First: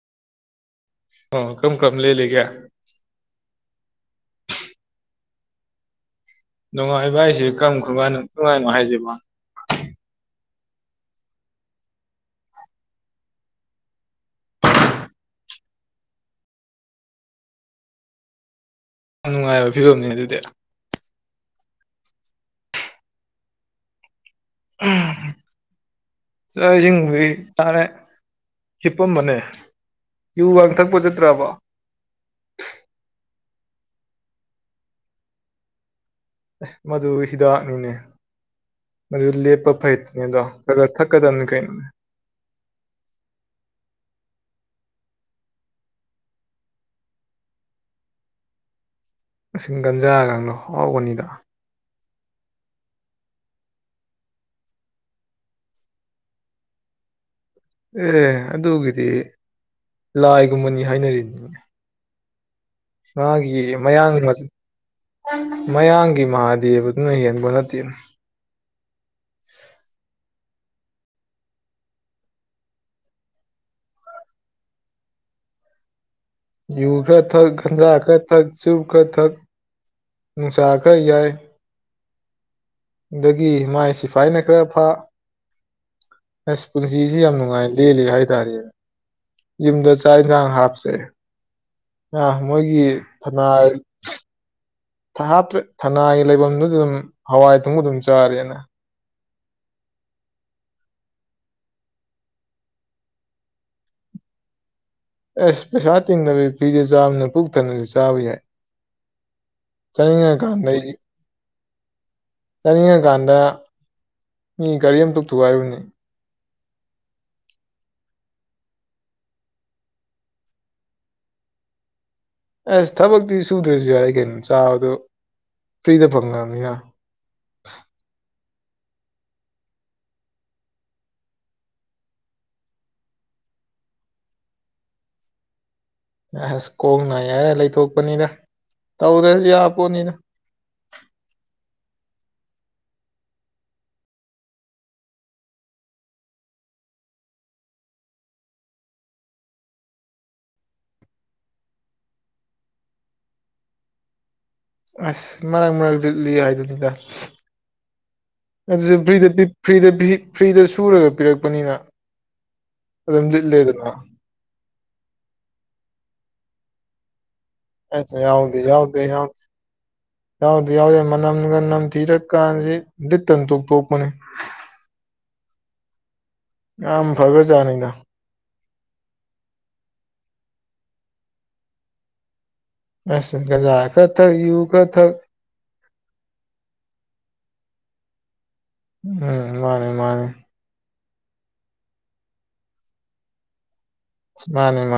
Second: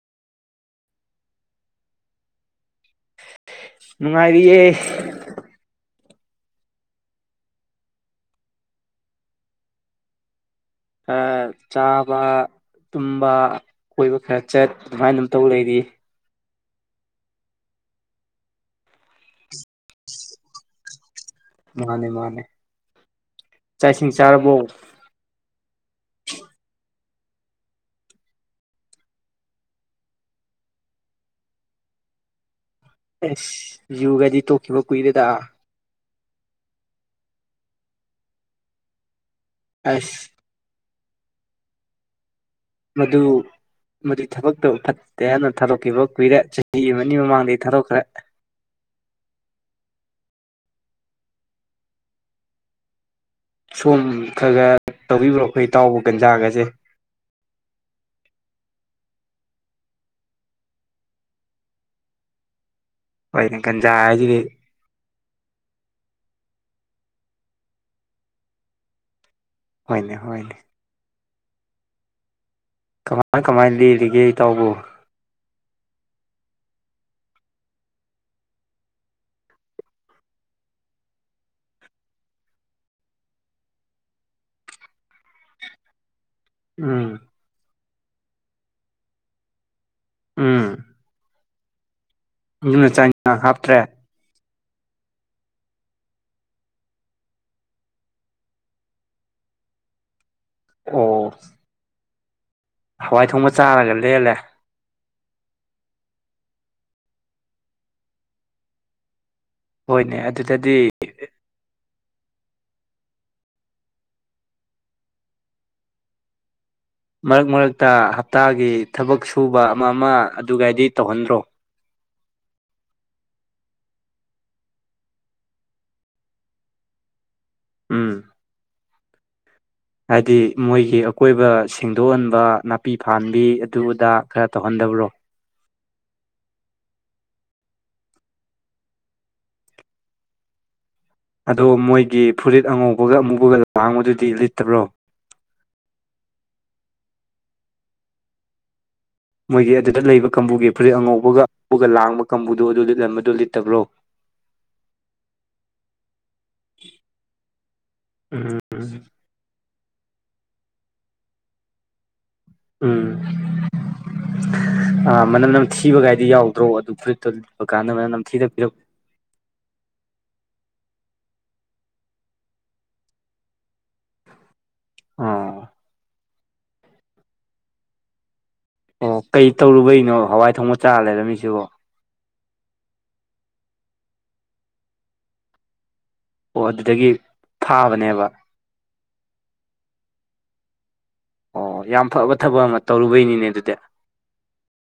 ꯑꯣ ꯀꯝ ꯀꯝ ꯂꯩ ꯂꯩꯒꯦ ꯅꯨꯡꯉꯥꯏꯔꯤꯌꯦ ꯅꯨꯡꯉꯥꯏꯕ ꯑꯩꯁꯦ ꯀꯔꯝ ꯀꯔꯝꯕꯥꯟ ꯅꯨꯡꯉꯥꯏꯅꯣ ꯍꯥꯏꯁꯤꯕꯣ ꯈꯔ ꯆꯥꯕ ꯇꯨꯝꯕ ꯀꯣꯏꯕ ꯈꯔ ꯆꯠ ꯑꯗꯨꯃꯥꯏꯅ ꯑꯗꯨꯝ ꯇꯧ ꯂꯩꯔꯤ ꯌꯥꯝ ꯅꯨꯡꯉꯥꯏꯕ ꯐꯤꯕꯝꯅꯤ ꯑꯗꯨꯗꯤ ꯃꯥꯅꯦ ꯃꯥꯅꯦ ꯆꯥꯛ ꯏꯁꯤꯡ ꯆꯥꯔꯕꯣ ꯆꯣꯏꯁꯤꯡ ꯍꯣꯏ ꯇꯔꯦ ꯍꯤꯞꯄꯝꯕꯅꯦ ꯀꯨ ꯋꯥꯡ ꯊꯛꯄ ꯆꯠꯇ꯭ꯔꯕ ꯑꯁ ꯌꯣꯒꯗꯤ ꯇꯣꯛꯈꯤꯕ ꯀꯨꯏꯔꯦꯗ ꯑꯦ ꯃꯗꯨ ꯍꯤꯗꯥꯛꯅꯤꯅꯦ ꯃꯗꯨ ꯂꯦꯞꯄ ꯐꯩꯇꯅꯦ ꯑꯁ ꯑꯗꯣ ꯊꯀꯗꯅꯤ ꯀꯩ ꯃꯗꯨ ꯃꯗꯨ ꯊꯕꯛꯇ ꯐꯠꯇꯦ ꯍꯥꯏꯅ ꯊꯥꯗꯣꯛꯈꯤꯕ ꯀꯨꯏꯔꯦ ꯆꯍꯤ ꯑꯃꯅꯤ ꯃꯃꯥꯡꯗꯒꯤ ꯊꯥꯗꯣꯛꯈ꯭ꯔꯦ ꯃꯁꯤꯡ ꯒꯟꯖꯥꯒꯗꯣ ꯍꯥꯎꯕꯅꯤꯗ ꯁꯣꯝ ꯈꯔ ꯈꯔ ꯇꯧꯕꯤꯕ꯭ꯔꯣ ꯑꯩꯈꯣꯏ ꯏꯇꯥꯎꯕ ꯒꯟꯖꯥꯒꯁꯦ ꯑꯦ ꯑꯗꯨꯒꯤꯗꯤ ꯂꯥꯏꯒꯨꯝꯕꯅꯤ ꯍꯥꯏꯅꯔꯤꯅꯤ ꯍꯣꯏꯅꯦ ꯃꯥꯒꯤ ꯒꯟꯖꯥ ꯃꯌꯥꯡ ꯍꯥꯏꯁꯤꯗꯤ ꯃꯌꯥꯡꯒꯤ ꯃꯍꯥꯗꯦꯕꯗꯨꯅ ꯍꯦꯟꯕ ꯅꯠꯇꯦꯅ ꯍꯣꯏꯅꯦ ꯍꯣꯏꯅꯦ ꯀꯃꯥꯏ ꯀꯃꯥꯏꯅ ꯂꯤꯔꯤꯒꯦ ꯏꯇꯥꯎꯕꯨ ꯌꯨ ꯈꯔ ꯊꯛ ꯒꯟꯖꯥ ꯈꯔ ꯊꯛ ꯆꯨꯞ ꯈꯔ ꯊꯛ ꯅꯨꯡꯁꯥ ꯈꯔ ꯌꯥꯏ ꯑꯗꯒꯤ ꯃꯥꯏ ꯁꯤꯐꯥꯏꯅ ꯈꯔ ꯐ ꯑꯁ ꯎꯝ ꯄꯨꯟꯁꯤꯁꯤ ꯌꯥꯝ ꯅꯨꯡꯉꯥꯏ ꯂꯤ ꯂꯤ ꯍꯥꯏꯇꯥꯔꯦ ꯌꯨꯝꯗ ꯆꯥꯛ ꯏꯟꯁꯥꯡ ꯎꯝ ꯍꯥꯞꯇ꯭ꯔꯦ ꯑ ꯃꯣꯏꯒꯤ ꯌꯨꯝꯅ ꯆꯥꯛ ꯏꯟꯁꯥꯡ ꯊꯅꯥꯜ ꯍꯥꯞꯇ꯭ꯔꯦ ꯍꯥꯞꯇ꯭ꯔꯦ ꯊꯅꯥꯒꯤ ꯂꯩꯐꯝꯗꯨꯁꯨ ꯑꯗꯨꯝ ꯍꯋꯥꯏ ꯊꯨꯡꯕ ꯑꯗꯨꯝ ꯆꯥꯔꯅ ꯑꯣ ꯍꯋꯥꯏ ꯊꯣꯡꯕ ꯆꯥꯔꯒ ꯂꯦꯜꯂꯦ ꯑꯁ ꯄꯩꯁꯥ ꯇꯤꯡꯗꯕꯤꯒꯤ ꯐꯔꯤꯗ ꯆꯥꯝꯅ ꯄꯨꯣꯛꯊꯅꯁꯨ ꯆꯥꯕ ꯌꯥꯏ ꯍꯣꯏꯅꯦ ꯆꯅꯤꯡꯉꯦ ꯀꯥꯟꯗ ꯑꯗꯨꯗꯗꯤ ꯆꯥꯅꯤꯡꯉꯀꯥꯟꯗ ꯃꯤ ꯒꯥꯔꯤ ꯑꯝꯇ ꯊꯨꯒꯥꯏꯔꯤꯕꯅꯤ ꯃꯔꯛ ꯃꯔꯛꯇ ꯍꯞꯇꯥꯒꯤ ꯊꯕꯛ ꯁꯨꯕ ꯑꯃ ꯑꯃ ꯑꯗꯨꯥꯏꯗꯤ ꯇꯧꯍꯟꯗ꯭ꯔꯣ ꯑꯁ ꯊꯕꯛꯇꯤ ꯁꯨꯗ꯭ꯔꯁꯨ ꯌꯥꯔꯦ ꯀꯩꯅꯣ ꯆꯥꯕꯗꯨꯣ ꯐ꯭ꯔꯤꯗ ꯐꯪꯈ꯭ꯔꯕꯅꯤꯅ ꯎꯝ ꯍꯥꯏꯗꯤ ꯃꯣꯏꯒꯤ ꯑꯀꯣꯏꯕ ꯁꯦꯡꯗꯣꯛꯍꯟꯕ ꯅꯥꯄꯤ ꯐꯍꯟꯕꯤ ꯑꯗꯨꯗꯥ ꯈꯔ ꯇꯧꯍꯟꯗꯕ꯭ꯔꯣ ꯌꯥ ꯑꯁ ꯀꯣꯡ ꯅꯥꯏ ꯍꯥꯏꯔꯦ ꯂꯩꯊꯣꯛꯄꯅꯤꯗ ꯇꯧꯗ꯭ꯔꯁꯨ ꯌꯥ ꯄꯣꯠꯅꯤꯅ ꯑꯗꯣ ꯃꯣꯏꯒꯤ ꯐꯨꯔꯤꯠ ꯑꯉꯧꯕꯒ ꯑꯃꯨꯕꯒ ꯂꯥꯡꯕꯗꯨꯗꯤ ꯂꯤꯠꯇꯕ꯭ꯔꯣ ꯃꯣꯏꯒꯤ ꯑꯗꯨꯗ ꯂꯩꯕ ꯀꯥꯡꯕꯨꯒꯤ ꯐꯨꯔꯤꯠ ꯑꯉꯧꯕꯒꯒ ꯂꯥꯡꯕ ꯀꯥꯡꯕꯨꯗꯨꯣ ꯑꯗꯨ ꯂꯤꯠꯂꯝꯟꯕꯗꯨꯣ ꯂꯤꯠꯇꯕ꯭ꯔꯣ [inaudible] ꯑꯁ ꯃꯔꯛ ꯃꯔꯛ ꯂꯤꯠꯂꯤ ꯍꯥꯏꯗꯨꯅꯤꯗ ꯎꯝ ꯑꯗꯨꯁꯨ ꯐꯕ꯭ꯔꯤꯗ ꯐ꯭ꯔꯤꯗ ꯐ꯭ꯔꯤꯗ ꯁꯨꯔꯒ ꯄꯤꯔꯛꯄꯅꯤꯅ ꯎꯝ ꯑꯗꯨꯝ ꯂꯤꯠꯂꯦꯗꯅ ꯑ ꯃꯅꯝ ꯅꯝ ꯊꯤꯕꯒꯥꯏꯗꯤ ꯌꯥꯎꯗ꯭ꯔꯣ ꯑꯗꯨ ꯈꯨꯨꯔꯤꯠꯇꯨ ꯀꯥꯟꯅꯕ ꯅ ꯊꯤꯗꯔꯣ ꯑꯩꯍ ꯌꯥꯎꯗꯤ ꯌꯥꯎꯗꯦ ꯃꯅꯝꯒ ꯅꯝꯊꯤꯔꯀꯥꯟꯁꯤ ꯂꯤꯠ ꯇꯟ ꯇꯣꯛ ꯇꯣꯛꯄꯅꯦ ꯑꯣ ꯌꯥꯝ ꯐꯒ꯭ꯔꯖꯥꯅꯤꯗ ꯑꯣ ꯀꯩ ꯇꯧꯔꯨꯕꯩꯅꯣ ꯍꯋꯥꯏ ꯊꯣꯡꯕ ꯆꯥꯔ ꯂꯩꯔꯝꯃꯤꯁꯤꯕꯣ ꯑ ꯒꯖꯥ ꯈꯊꯛ ꯌꯨ ꯀꯊꯛ ꯑꯣ ꯑꯗꯨꯗꯒꯤ ꯐꯥꯕꯅꯦꯕ ꯎꯝ ꯃꯥꯅꯦ ꯃꯥꯅꯦ ꯑꯣ ꯌꯥꯝ ꯐꯕ ꯊꯕꯛ ꯑꯃ ꯇꯧꯔꯨꯕꯩꯅꯤꯅꯦ ꯑꯗꯨꯗꯤ ꯃꯥꯅꯦ ꯃꯥꯅꯦ